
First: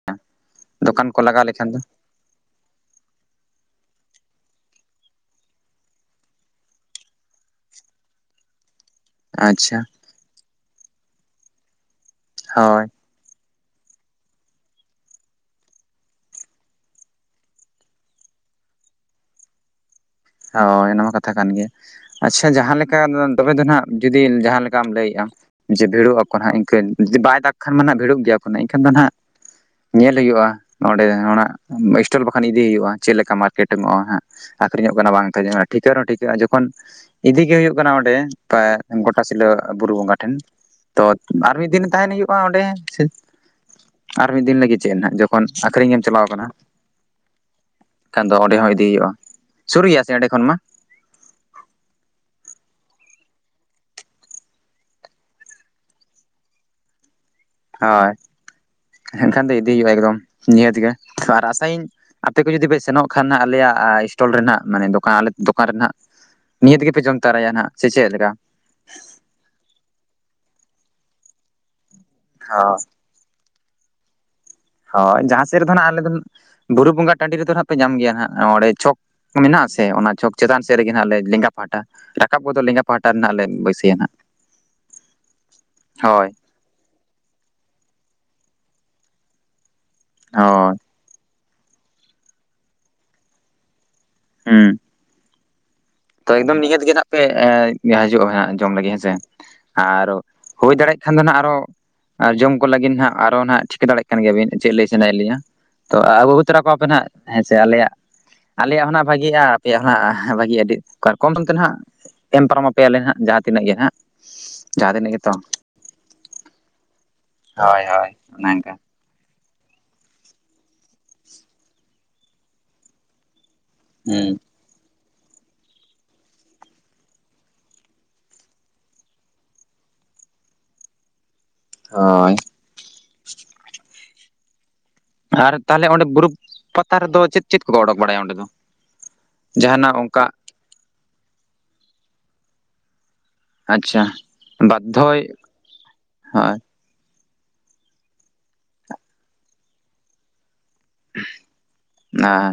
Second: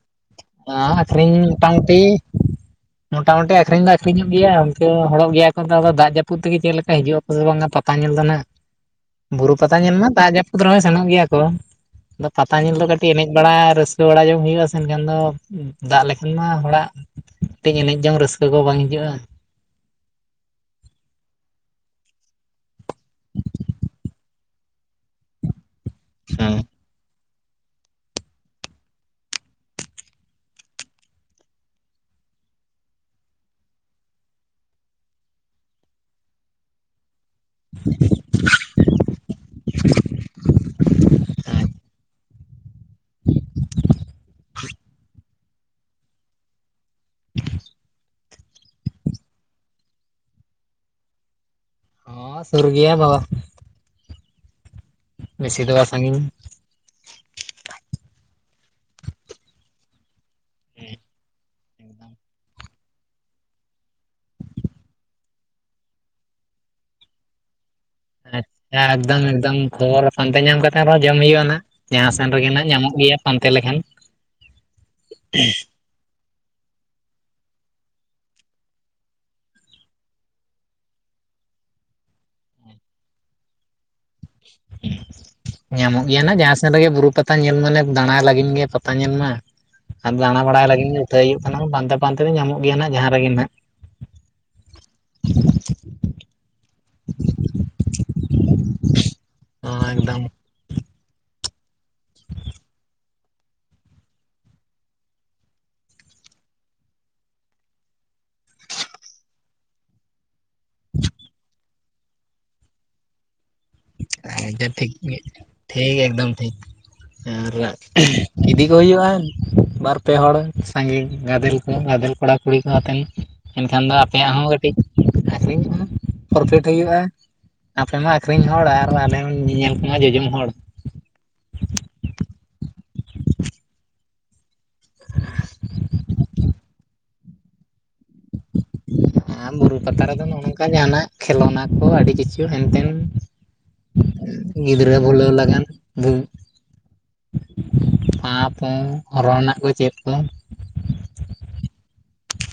ᱦᱚᱸ ᱫᱚᱠᱟᱱ ᱠᱚ ᱟᱹᱠᱷᱨᱤᱧ ᱞᱟᱜᱟᱣ ᱞᱮᱠᱷᱟᱱ ᱫᱚ ᱢᱚᱴᱟᱢᱩᱴᱤ ᱢᱚᱴᱟᱢᱩᱴᱤ ᱟᱠᱷᱨᱤᱧ ᱫᱚ ᱟᱠᱠᱷᱨᱤᱧᱚᱜ ᱜᱮᱭᱟ ᱚᱱᱠᱟᱹ ᱦᱚᱲᱚᱜ ᱜᱮᱭᱟ ᱠᱚ ᱫᱟᱜ ᱡᱟᱹᱯᱩᱫ ᱛᱮᱜᱮ ᱪᱮᱫ ᱞᱮᱠᱟ ᱦᱤᱡᱩᱜᱼᱟ᱾ ᱯᱩᱥ ᱵᱚᱸᱜᱟ ᱯᱟᱛᱟ ᱧᱮᱞᱫᱚ ᱱᱟᱜ [inaudible] ᱵᱩᱨᱩ ᱯᱟᱛᱟ ᱧᱮᱞ ᱢᱟ ᱫᱟᱜ ᱡᱟᱹᱯᱩᱫ ᱨᱮᱦᱚᱸᱚᱭ ᱥᱮᱱᱚᱜ ᱜᱮᱭᱟ ᱠᱚ ᱟᱫᱚ ᱯᱟᱛᱟ ᱧᱮᱞ ᱫᱚ ᱦᱳᱭ ᱠᱟᱹᱴᱤᱡ, ᱛᱮ ᱮᱱᱮᱡ ᱵᱟᱲᱟ ᱨᱟᱹᱥᱠᱟᱹ ᱵᱟᱲᱟ ᱡᱚᱝ ᱦᱩᱭᱩᱜᱼᱟ ᱥᱮ ᱮᱱᱠᱷᱟᱱ ᱫᱚ, ᱫᱟᱜ ᱞᱮᱠᱷᱟᱱ ᱢᱟ ᱦᱚᱲᱟᱜ ᱠᱟᱹᱴᱤᱡ ᱮᱱᱮᱡ ᱡᱚᱝ ᱨᱟᱹᱥᱠᱟᱹ ᱠᱚ ᱵᱟᱝ ᱦᱤᱡᱩᱜ-ᱟ᱾ ᱦᱳᱭ ᱚᱱᱟᱢᱟ ᱠᱟᱛᱷᱟ ᱠᱟᱱ ᱜᱮᱭᱟ ᱟᱪᱪᱷᱟ ᱡᱟᱦᱟᱸ ᱞᱮᱠᱟ ᱫᱚᱵᱮ ᱫᱚ ᱱᱟᱱᱟᱜ ᱡᱩᱫᱤ ᱡᱟᱦᱟᱸ᱾ ᱪᱟᱢ ᱞᱟᱹᱭᱮᱜᱼᱟ ᱡᱮ ᱵᱷᱤᱲᱚᱜ ᱟᱠᱚ ᱦᱟᱸᱜ ᱤᱱᱠᱟᱹ ᱡᱩᱫᱤ ᱵᱟᱭ ᱫᱟᱜᱽ ᱠᱷᱟᱱ ᱢᱟ ᱱᱟᱜ ᱵᱷᱤᱲᱚᱜ ᱜᱮᱭᱟ ᱠᱚ ᱮᱱᱠᱷᱟᱱ ᱫᱚ ᱦᱟᱸᱜ᱾ ᱧᱮᱞ ᱦᱩᱭᱩᱜᱼᱟ ᱚᱸᱰᱮ ᱚᱱᱟ ᱥᱴᱚᱞ ᱵᱟᱠᱷᱟᱱ ᱤᱫᱤ ᱦᱩᱭᱩᱜᱼᱟ ᱪᱮᱫᱞᱮᱠᱟ ᱢᱟᱨᱠᱮᱴ ᱮᱢᱚᱜᱼᱟ ᱦᱟᱜ ᱟᱹᱠᱷᱨᱤᱧᱚᱜ ᱠᱟᱱᱟ ᱵᱟᱝ ᱛᱟᱦᱮᱸ ᱴᱷᱤᱠᱟᱹᱜ ᱨᱮᱦᱚᱸ ᱴᱤᱠᱟᱹᱜᱼᱟ ᱡᱚᱠᱷᱚᱱ ᱤᱫᱤᱜᱮ ᱦᱩᱭᱩᱜ ᱠᱟᱱᱟ ᱚᱸᱰᱮ ᱮ ᱜᱚᱴᱟᱥᱤᱞᱟᱹ ᱵᱩᱨᱩ ᱵᱚᱸᱜᱟ ᱴᱷᱮᱱ ᱛᱚ ᱟᱨ ᱢᱤᱫ ᱫᱤᱱ ᱛᱟᱦᱮᱱ ᱦᱩᱭᱩᱜ-ᱟ᱾ ᱢᱟ ᱚᱸᱰᱮ ᱥᱮ ᱟᱨ ᱢᱤᱫ ᱫᱤᱱ ᱞᱟᱹᱜᱤᱫ ᱪᱮᱫ ᱱᱟ ᱡᱚᱠᱷᱚᱱ ᱟᱹᱠᱷᱨᱤᱧ ᱮᱢ ᱪᱟᱞᱟᱣ ᱠᱟᱱᱟ [inaudible] ᱮᱱᱠᱷᱟᱱ ᱫᱚ ᱚᱸᱰᱮ ᱦᱚᱸ ᱤᱫᱤᱭ ᱦᱩᱭᱩᱜᱼᱟ ᱥᱩᱨ ᱜᱮᱭᱟ ᱥᱮ ᱚᱸᱰᱮ ᱠᱷᱚᱱ ᱢᱟ ᱦᱚᱸ ᱥᱩᱨᱜᱤᱭᱟ ᱵᱟᱵᱟ ᱵᱤᱥᱤ ᱫᱚ ᱵᱟᱝ ᱥᱟᱺᱜᱤᱧ ᱦᱳᱭ ᱮᱱᱠᱷᱟᱱ ᱫᱚ ᱤᱫᱤ ᱦᱩᱭᱩᱜᱼᱟ ᱮᱠᱫᱚᱢ ᱱᱤᱭᱟᱹᱛᱜᱮ ᱟᱨ ᱟᱥᱟᱭᱟᱧ ᱟᱯᱮ ᱠᱚ ᱡᱩᱫᱤ ᱯᱮ ᱥᱮᱱᱚᱜ ᱠᱷᱟᱱ ᱦᱟᱜ ᱟᱞᱮᱭᱟᱜ ᱥᱴᱚᱞ ᱨᱮ ᱱᱟᱜ ᱫᱚᱠᱟᱱ ᱟᱞᱮ ᱫᱚᱠᱟᱱ ᱨᱮ ᱱᱟᱜ ᱱᱤᱦᱟ. ᱛ ᱜᱮᱯᱮ ᱡᱚᱢ ᱛᱚᱨᱟᱭᱟ ᱱᱟᱜ ᱥᱮ ᱪᱮᱫ ᱞᱮᱠᱟ? ᱟᱪᱪᱷᱟ ᱮᱠᱫᱚᱢ ᱮᱠᱫᱚᱢ ᱠᱷᱚᱵᱚᱨ ᱨᱮ ᱯᱟᱱᱛᱮ ᱧᱟᱢ ᱠᱟᱛᱮ ᱨᱮᱦᱚᱸ ᱡᱚᱢ ᱦᱩᱭᱩᱜᱼᱟ ᱱᱟᱜ ᱡᱟᱦᱟᱸ ᱥᱮᱱ ᱨᱮᱜᱮ ᱱᱟᱜ ᱦᱚᱸ ᱧᱟᱢᱚᱜ ᱜᱮᱭᱟ ᱯᱟᱱᱛᱮ ᱞᱮᱠᱷᱟᱱ ᱦᱳᱭ ᱡᱟᱦᱟᱸ ᱥᱮᱫ ᱨᱮᱫᱚ ᱦᱟᱜ ᱟᱞᱮ ᱫᱚ ᱵᱩᱨᱩ ᱵᱚᱸᱜᱟ ᱴᱟᱺᱰᱤ ᱨᱮᱫᱚ ᱦᱟᱸᱜ ᱯᱮ ᱧᱟᱢ ᱜᱮᱭᱟ ᱦᱟᱜ ᱚᱸᱰᱮ ᱪᱚᱠ ᱢᱮᱱᱟᱜ ᱟᱥᱮ ᱚᱱᱟ ᱪᱷᱚᱠ ᱪᱮᱛᱟᱱ ᱥᱮᱫ ᱨᱮᱜᱮ ᱦᱟᱜ ᱞᱮᱸᱜᱟ ᱯᱟᱦᱴᱟ ᱨᱟᱠᱟᱵ ᱜᱚᱫᱚᱜ ᱞᱮᱸᱜᱟ ᱯᱟᱦᱟᱴᱟ ᱨᱮᱱᱟᱜ ᱞᱮ ᱵᱟᱹᱭᱥᱟᱹᱭᱟ ᱱᱟᱜ ᱧᱟᱢᱚᱜ ᱦᱳᱭ ᱜᱮᱭᱟ ᱡᱟᱦᱟᱸ ᱥᱮᱱ ᱨᱮᱜᱮ ᱵᱩᱨᱩ ᱯᱟᱛᱟ᱾ ᱯᱟᱛᱟ ᱧᱮᱞ ᱢᱟᱱᱮ ᱫᱟᱬᱟᱭ ᱞᱟᱹᱜᱤᱫ ᱜᱮ ᱯᱟᱛᱟ ᱧᱮᱞ ᱢᱟ ᱟᱨ ᱫᱟᱬᱟ ᱵᱟᱲᱟᱭ ᱦᱳᱭ ᱞᱟᱹᱜᱤᱫ ᱠᱟᱛᱷᱟ ᱦᱩᱭᱩᱜ ᱠᱟᱱᱟ ᱯᱟᱱᱛᱮ ᱯᱟᱱᱛᱮ ᱛᱮ ᱧᱟᱢᱚᱜ ᱜᱮᱭᱟ ᱱᱟᱜ ᱡᱟᱦᱟᱸ ᱨᱮᱜᱮ ᱱᱟᱜ ᱦᱩᱸ ᱛᱚ ᱮᱠᱫᱚᱢ ᱱᱤᱦᱟᱹᱛᱮᱜᱮ ᱦᱟᱜ ᱯᱮ ᱦᱤᱡᱩᱜ-ᱟ ᱡᱚᱢ ᱞᱟᱹᱜᱤᱫ ᱦᱮᱸᱥᱮ ᱟᱨ᱾ ᱮᱠᱫᱚᱢ ᱦᱩᱭ ᱫᱟᱲᱮᱭᱟᱜ ᱠᱷᱟᱱ ᱫᱚ ᱱᱟᱜ ᱟᱨᱚ ᱡᱚᱢ ᱠᱚ ᱞᱟᱹᱜᱤᱫ ᱱᱟᱦᱟᱜ᱾ ᱟᱨᱚ ᱱᱟᱸᱱᱟᱜ ᱴᱷᱤᱠᱟᱹ ᱫᱟᱲᱮᱭᱟᱜ ᱠᱟᱱ ᱜᱮᱭᱟᱵᱤᱱ ᱪᱮᱫ ᱞᱟᱹᱭ ᱥᱟᱱᱟᱭᱮᱫ ᱞᱤᱧᱟᱹ᱾ ᱛᱚ ᱟᱹᱜᱩ ᱛᱚᱨᱟ ᱠᱚᱣᱟᱯᱮ ᱱᱟᱦᱟᱜ ᱦᱮᱸᱥᱮ ᱟᱞᱮᱭᱟᱜ ᱟᱞᱮᱭᱟᱜ ᱦᱚᱸ ᱱᱟᱜ ᱵᱷᱟᱜᱤᱜᱼᱟ ᱟᱯᱮᱭᱟᱜ ᱦᱚᱸᱱᱟᱜ ᱵᱷᱟᱜᱤᱜᱼᱟ ᱟᱹᱰᱤ ᱠᱟᱨᱠᱚᱢ ᱠᱷᱚᱱ ᱛᱮ ᱱᱟᱦᱟᱜ ᱮᱢ ᱯᱟᱨᱚᱢ ᱟᱯᱮᱭᱟᱞᱮ ᱦᱟᱸᱜ ᱡᱟᱦᱟᱸᱛᱤᱱᱟᱹᱜ ᱜᱮ ᱦᱟᱜ ᱴᱷᱤᱠ ᱴᱷᱤᱠ ᱮᱠᱫᱚᱢ ᱴᱷᱤᱠ᱾ ᱟᱨ ᱦᱳᱭ ᱦᱳᱭ ᱚᱱᱮ ᱤᱫᱤ ᱚᱱᱠᱟ ᱠᱚ ᱦᱩᱭᱩᱜᱼᱟ ᱵᱟᱨ ᱯᱮ ᱦᱚᱲ ᱥᱟᱸᱜᱮ ᱜᱟᱫᱮᱞ ᱠᱚ ᱜᱟᱫᱮᱞ ᱠᱚᱲᱟᱼ ᱠᱩᱲᱤ ᱠᱚ ᱟᱛᱮᱱ ᱮᱱᱠᱷᱟᱱ ᱫᱚ ᱟᱯᱮᱭᱟᱜ ᱦᱩᱸ ᱦᱚᱸ ᱠᱟᱹᱴᱤᱡ ᱟᱹᱠᱷᱨᱤᱧ ᱯᱨᱚᱯᱷᱤᱴ ᱦᱩᱭᱩᱜᱼᱟ ᱟᱯᱮ ᱢᱟ ᱟᱠᱷᱨᱤᱧ᱾ ᱟᱠᱷᱤᱨᱤᱧ ᱦᱚᱲ ᱟᱨ ᱟᱞᱮ ᱦᱚᱸ ᱧᱮᱧᱮᱞ ᱠᱚᱢᱟ ᱡᱚᱡᱚᱢ ᱦᱚᱲ ᱦᱚᱭ ᱟᱨ ᱛᱟᱦᱚᱞᱮ ᱚᱸᱰᱮ ᱵᱩᱨᱩ ᱯᱟᱛᱟ ᱨᱮᱫᱚ ᱪᱮᱫ ᱪᱮᱫ ᱠᱚ ᱚᱰᱚᱠ ᱵᱟᱲᱟᱭᱟ ᱚᱸᱰᱮ ᱫᱚ ᱡᱟᱦᱟᱱᱟᱜ ᱚᱝᱠᱟ ᱚᱱᱠᱟ ᱡᱟᱦᱟᱱᱟᱜ ᱠᱷᱮᱞᱳᱱᱟ ᱠᱚ ᱟᱹᱰᱤ ᱠᱤᱪᱷᱩ ᱦᱮᱱᱛᱮᱱ᱾ ᱟᱪᱪᱷᱟ ᱜᱤᱫᱽᱨᱟᱹ ᱵᱟᱫᱽᱫᱷᱚᱭ ᱵᱷᱩᱞᱟᱹᱣ ᱞᱟᱜᱟᱱ ᱵ ᱦᱳᱭ ᱯᱟᱯᱳ ᱚᱨᱚᱱᱟᱠᱚ ᱪᱮᱫ ᱠᱚ ᱟᱸ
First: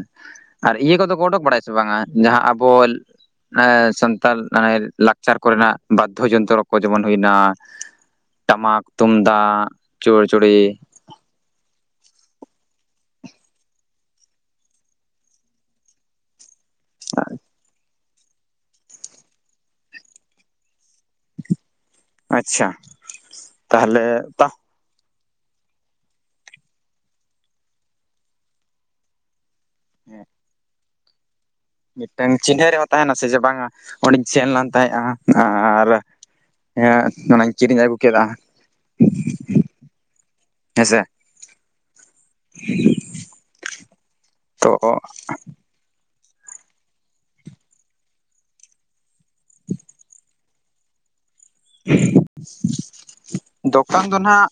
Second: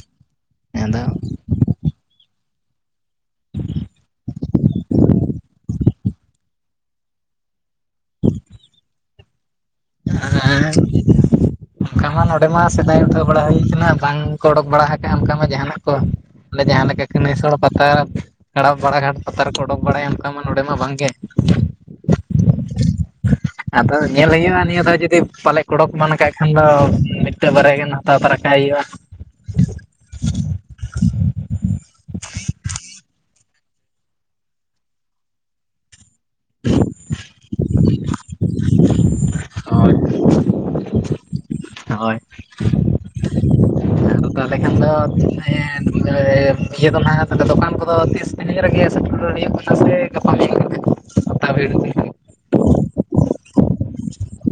ᱟᱨ ᱤᱭᱟᱹ ᱟᱫᱚ ᱠᱚᱫᱚ ᱠᱚ ᱩᱰᱩᱠ ᱵᱟᱲᱟᱭᱟ ᱥᱮ ᱵᱟᱝᱟ ᱡᱟᱦᱟᱸ ᱟᱵᱚ ᱟᱸ ᱥᱟᱱᱛᱟᱞ ᱢᱟᱱᱮ ᱞᱟᱠᱪᱟᱨ ᱠᱚᱨᱮᱱᱟᱜ ᱵᱟᱫᱽᱫᱷᱚ ᱡᱚᱱᱛᱨᱚ ᱠᱚ ᱡᱮᱢᱚᱱ ᱦᱩᱭᱱᱟ ᱴᱟᱢᱟᱠ ᱛᱩᱢᱫᱟᱜ ᱪᱳᱲᱪᱩᱲᱤ ᱦᱮᱸ ᱚᱱᱠᱟ ᱢᱟ ᱱᱚᱰᱮ ᱢᱟ ᱥᱮᱫᱟᱭ ᱩᱴᱷᱟᱹᱣ ᱵᱟᱲᱟ ᱦᱩᱭ ᱠᱟᱱᱟ ᱵᱟᱝ ᱠᱚ ᱚᱰᱳᱠ ᱵᱟᱲᱟ ᱟᱠᱟᱜᱼᱟ ᱚᱱᱠᱟ ᱢᱟ ᱡᱟᱦᱟᱱᱟᱜ ᱠᱚ ᱟᱞᱮ ᱡᱟᱦᱟᱸ ᱞᱮᱠᱟ ᱠᱟᱹᱱᱟᱹᱭ ᱥᱚᱲ ᱯᱟᱛᱟ ᱦᱚᱲᱟᱜ ᱵᱟᱲᱟ ᱜᱷᱟᱴ ᱯᱟᱛᱟ ᱨᱮᱠᱚ ᱚᱰᱩᱠ ᱵᱟᱲᱟᱭᱟ ᱚᱱᱠᱟ ᱢᱟ ᱱᱚᱰᱮ ᱢᱟ ᱵᱟᱝ ᱜᱮ ᱟᱪᱪᱷᱟ ᱟᱫᱚ ᱛᱟᱦᱚᱞᱮ ᱧᱮᱞ ᱛᱟ ᱦᱩᱭᱩᱜ-ᱟ ᱱᱤᱭᱟᱹ ᱫᱷᱥᱣ ᱡᱩᱫᱤ ᱯᱟᱞᱮ ᱚᱰᱚᱠ ᱮᱢᱟᱱ ᱠᱟᱜ ᱠᱷᱟᱱ ᱫᱚ ᱢᱤᱫᱴᱚᱜ ᱵᱟᱨᱭᱟ ᱜᱟᱱ ᱦᱟᱛᱟᱣ ᱛᱟᱨᱟ ᱠᱟᱜ ᱦᱩᱭᱩᱜᱼᱟ ᱦᱮᱸ, ᱢᱤᱫᱴᱟᱝ ᱪᱤᱱᱦᱟᱹ ᱨᱮᱦᱚᱸ ᱛᱟᱦᱮᱱᱟ ᱥᱮ ᱡᱮ ᱵᱟᱝᱟ ᱚᱸᱰᱮᱧ ᱥᱮᱱ ᱞᱮᱱ ᱛᱟᱦᱮᱸᱫᱼᱟ᱾ ᱟᱨ, ᱦᱮᱸ ᱚᱱᱟᱧ ᱪᱤᱨᱤᱧ ᱟᱹᱜᱩ ᱠᱮᱫᱟ᱾ ᱦᱮᱸ ᱥᱮ, ᱦᱳᱭ ᱟᱫᱚ ᱛᱟᱦᱚᱞᱮ ᱛᱚ ᱠᱷᱟᱱ ᱫᱚ ᱦᱮᱸ ᱤᱭᱟᱹ ᱫᱚ ᱱᱟᱦᱟᱜ ᱛᱟᱦᱚᱞᱮ ᱫᱚᱠᱟᱱ ᱠᱚᱫᱚ ᱛᱤᱥ ᱛᱤᱱᱟᱹᱜ ᱨᱮᱜᱮ ᱥᱮᱴᱮᱨ ᱦᱩᱭᱩᱜ ᱠᱟᱱᱟ ᱥᱮ ᱜᱟᱯᱟ ᱦᱩᱭᱩᱜ ᱠᱟᱱᱟ᱾ ᱜᱚᱴᱟ ᱵᱷᱤᱲ ᱨᱮᱜᱮ᱾ ᱫᱚᱠᱟᱱ ᱫᱚ ᱱᱟᱜ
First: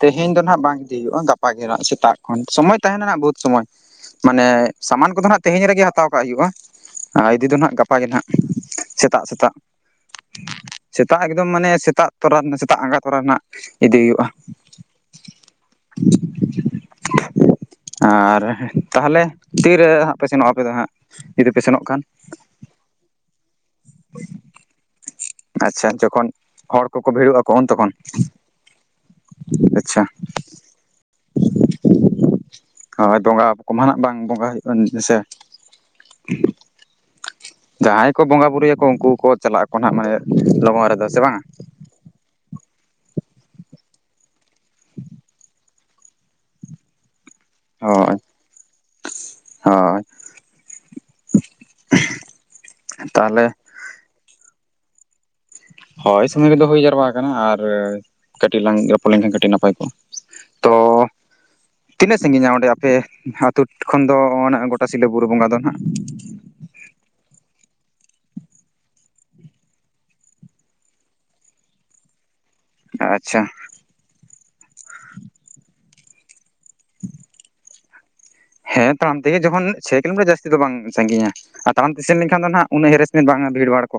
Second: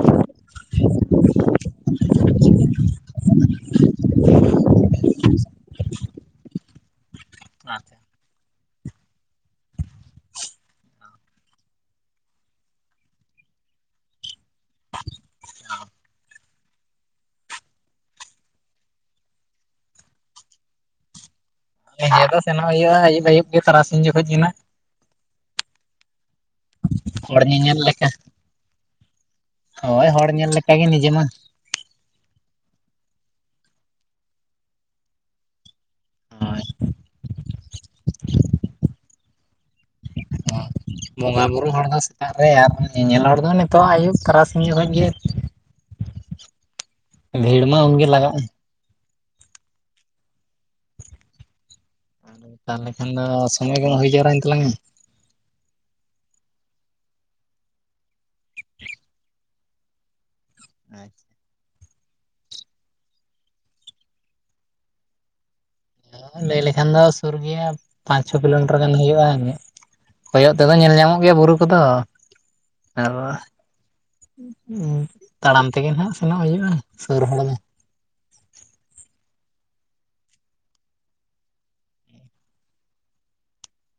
ᱛᱮᱦᱮᱧ ᱫᱚ ᱟᱸᱜ ᱵᱟᱝ ᱤᱫᱤ ᱦᱩᱭᱩᱜᱼᱟ ᱜᱟᱯᱟ ᱜᱮᱜ ᱥᱮᱛᱟᱜ ᱠᱷᱚᱱ ᱥᱚᱢᱚᱭ ᱛᱟᱦᱮᱱᱟ ᱱᱟᱜ ᱵᱚᱦᱩᱛ ᱥᱚᱢᱚᱭ᱾ ᱢᱟᱱᱮ ᱥᱟᱢᱟᱱ ᱠᱚᱫᱚ ᱦᱟᱸᱜ ᱛᱮᱦᱤᱧ ᱨᱮᱜᱮ ᱦᱟᱛᱟᱣ ᱠᱟᱜ ᱦᱩᱭᱩᱜᱼᱟ ᱟᱨ ᱤᱫᱤ ᱫᱚ ᱦᱟᱸᱜ ᱜᱟᱯᱟ ᱜᱮ ᱦᱟᱸᱜ᱾ ᱥᱮᱛᱟᱜ ᱥᱮᱛᱟᱜ ᱥᱮᱛᱟᱜ ᱮᱠᱫᱚᱢ ᱢᱟᱱᱮ ᱥᱮᱛᱟᱜ ᱛᱚᱨᱟ ᱨᱮᱱᱟᱜ ᱥᱮᱛᱟᱜ ᱟᱸᱜᱟ ᱛᱚᱨᱟ ᱨᱮᱱᱟᱜ, ᱤᱫᱤ ᱦᱩᱭᱩᱜᱼᱟ, ᱟᱨ ᱛᱟᱦᱚᱞᱮ ᱛᱤᱨᱮ ᱦᱟᱸᱜ ᱯᱮ ᱥᱮᱱᱚᱜᱼᱟ ᱟᱯᱮ ᱫᱚ ᱦᱟᱸᱜ ᱡᱩᱫᱤ ᱯᱮ ᱥᱮᱱᱚᱜ ᱠᱷᱟᱱ, ᱱᱤᱭᱟᱹ ᱫᱚ ᱥᱮᱱᱚᱜ ᱦᱩᱭᱩᱜᱼᱟ ᱟᱹᱭᱩᱵ ᱟᱹᱭᱩᱵ ᱜᱮ ᱛᱟᱨᱟᱥᱤᱧ ᱡᱚᱠᱷᱚᱡ ᱡᱮᱱᱟ, ᱟᱪᱪᱷᱟ ᱡᱚᱠᱷᱚᱱ ᱦᱚᱲ ᱠᱚᱠᱚ ᱵᱷᱤᱲᱚᱜ ᱦᱚᱲ ᱟᱠᱚ ᱩᱱ ᱧᱮᱧᱮᱞ ᱛᱚᱠᱷᱚᱱ᱾ ᱞᱮᱠᱟ ᱟᱪᱪᱷᱟ ᱦᱳᱭ ᱦᱚᱲ ᱧᱮᱞ ᱞᱮᱠᱟᱜ ᱜᱮ ᱱᱤᱡᱮ ᱢᱟ᱾ ᱦᱳᱭ ᱫᱚᱸᱜᱟ ᱠᱚᱢᱟ ᱱᱟᱜ ᱵᱟᱝ ᱵᱚᱸᱜᱟ ᱦᱩᱭᱩᱜᱼᱟ ᱦᱮᱸᱥᱮ᱾ ᱦᱳᱭ, ᱡᱟᱦᱟᱸᱭ ᱠᱚ ᱵᱚᱸᱜᱟ ᱵᱩᱨᱩᱭᱟᱠᱚ ᱩᱱᱠᱩ ᱠᱚ ᱪᱟᱞᱟᱜ ᱟᱠ, ᱵᱚᱸᱜᱟ ᱵᱩᱨᱩ ᱦᱚᱲ ᱫᱚ ᱥᱮᱛᱟᱜ ᱨᱮ ᱟᱨ ᱧᱮᱧᱮᱞ ᱦᱚᱲ ᱫᱚ ᱱᱤᱛᱚᱜ ᱟᱹᱭᱩᱵ ᱛᱟᱨᱟᱥᱤ, ᱩᱱ ᱡᱚᱠᱷᱚᱱ ᱜᱮ ᱤᱭᱟ ᱭᱟ ᱵᱷᱤᱲ ᱢᱟ ᱩᱱᱜᱮ ᱦᱳᱭ ᱞᱟᱜᱟᱜᱼᱟ᱾ ᱦᱳᱭ ᱟᱛᱟᱦᱚᱞᱮ ᱠᱷᱟᱱ ᱫᱚ ᱛᱟᱦᱚᱞᱮ ᱚᱥᱚᱢᱚᱭ ᱠᱚᱢ ᱦᱩᱭ ᱡᱟᱣᱨᱟᱭᱮᱱ ᱛᱟᱞᱟᱝᱟ᱾ ᱦᱳᱭ ᱥᱚᱢᱚᱭ ᱠᱚᱫᱚ ᱦᱩᱭ ᱡᱟᱨᱣᱟ ᱟᱠᱟᱱᱟ ᱟᱨ ᱠᱟᱹᱴᱤᱡ ᱞᱟᱝ ᱨᱚᱯᱚᱲ ᱞᱮᱱᱠᱷᱟᱱ ᱠᱟᱹᱴᱤᱡ ᱱᱟᱯᱟᱭ ᱠᱚᱜᱼᱟ, ᱛᱚ ᱟᱪᱪᱷᱟ᱾ ᱛᱤᱱᱟᱹᱜ ᱥᱟᱺᱜᱤᱧᱟ ᱚᱸᱰᱮ ᱟᱯᱮ ᱟ ᱟᱹᱛᱩᱳ ᱠᱷᱚᱱ ᱫᱚ ᱜᱚᱴᱟ ᱥᱤᱞᱫᱟᱹ ᱯᱩᱨ ᱵᱚᱸᱜᱟ ᱫᱚ ᱱᱟᱦᱟᱜ᱾ ᱦᱚ ᱞᱟᱹᱭ ᱞᱮᱠᱷᱟᱱ ᱫᱚ ᱥᱩᱨ ᱜᱮᱭᱟ ᱯᱟᱸᱪ ᱪᱷᱚ ᱠᱤᱞᱳᱢᱤᱴᱟᱨ ᱜᱟᱱ ᱦᱩᱭᱩᱜᱼᱟᱜ᱾ ᱠᱚᱭᱚᱜ ᱛᱮᱫᱚ ᱧᱮᱞ ᱧᱟᱢᱚᱜ ᱜᱮᱭᱟ ᱵᱩᱨᱩ ᱠᱚᱫᱚ, ᱟᱨ ᱟᱪᱪᱷᱟ ᱛᱟᱲᱟᱢ ᱛᱮᱜᱮ ᱱᱟᱦᱟᱜ ᱥᱮᱱᱚᱜ ᱦᱩᱭᱩᱜᱼᱟ ᱥᱩᱨ ᱦᱚᱲ ᱢᱮ᱾ ᱦᱮᱸ ᱛᱟᱲᱟᱢ ᱛᱮᱜᱮ ᱡᱚᱠᱷᱚᱱ ᱪᱷ ᱠᱤᱞᱳᱢᱤᱴᱟᱨ ᱡᱟᱹᱥᱛᱤ ᱫᱚ ᱵᱟᱝ ᱥᱟᱹᱜᱤᱧᱟ᱾ ᱟᱨ ᱛᱟᱲᱟᱢ ᱛᱮ ᱥᱮᱱ ᱞᱮᱱᱠᱷᱟᱱ ᱫᱚ ᱦᱟᱜ ᱩᱱᱟᱹᱜ ᱦᱮᱨᱮᱥ ᱢᱮᱱ ᱵᱟᱝᱟ ᱵᱷᱤᱲᱵᱷᱟ ᱠᱚ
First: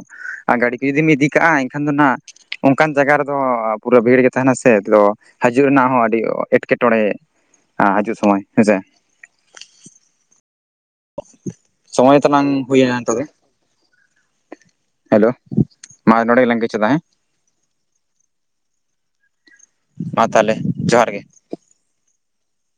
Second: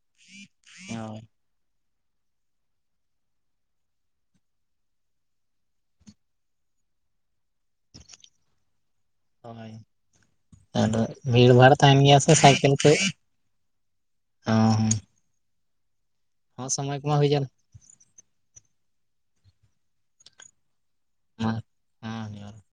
ᱟᱨ ᱜᱟᱹᱰᱤ ᱠᱚ ᱡᱩᱫᱤᱢ ᱤᱫᱤ ᱠᱟᱜᱼᱟ ᱮᱱᱠᱷᱟᱱ ᱫᱚ ᱱᱷᱟᱜ ᱚᱱᱠᱟᱱ ᱡᱟᱭᱜᱟ ᱨᱮᱫᱚ ᱯᱩᱨᱟᱹ ᱵᱷᱤᱲ ᱜᱮ ᱛᱟᱦᱮᱱᱟ ᱥᱮ ᱛᱚ ᱦᱟᱡᱩᱜ ᱨᱮᱱᱟᱜ ᱦᱚᱸ ᱟᱹᱰᱤ ᱮᱸᱴᱠᱮᱴᱚᱬᱮ ᱦᱟᱡᱩᱜ ᱥᱚᱢᱚᱭ ᱦᱮᱸᱥᱮ᱾ ᱦᱳᱭ, ᱟᱫᱚ ᱵᱷᱤᱲ ᱵᱷᱟᱲ ᱛᱟᱦᱮᱸᱱ ᱥᱚᱢᱚᱭ ᱜᱮᱭᱟ ᱥᱮ ᱛᱟᱞᱟᱝ ᱥᱟᱭᱠᱮᱞ ᱛᱮ ᱦᱩᱭᱮᱱᱟ ᱱᱤᱛᱚᱜ ᱫᱚ ᱚᱻ ᱦᱮᱞᱳ ᱢᱟ ᱱᱚᱸᱰᱮ ᱜᱮ ᱞᱟᱝ ᱠᱮᱪᱮᱫᱟ ᱦᱮᱸ᱾ ᱠᱚᱢᱟ ᱦᱩᱭ ᱡᱟᱱ, ᱢᱟ ᱛᱟᱦᱚᱞᱮ ᱡᱚᱦᱟᱨ ᱜᱮ᱾ [inaudible]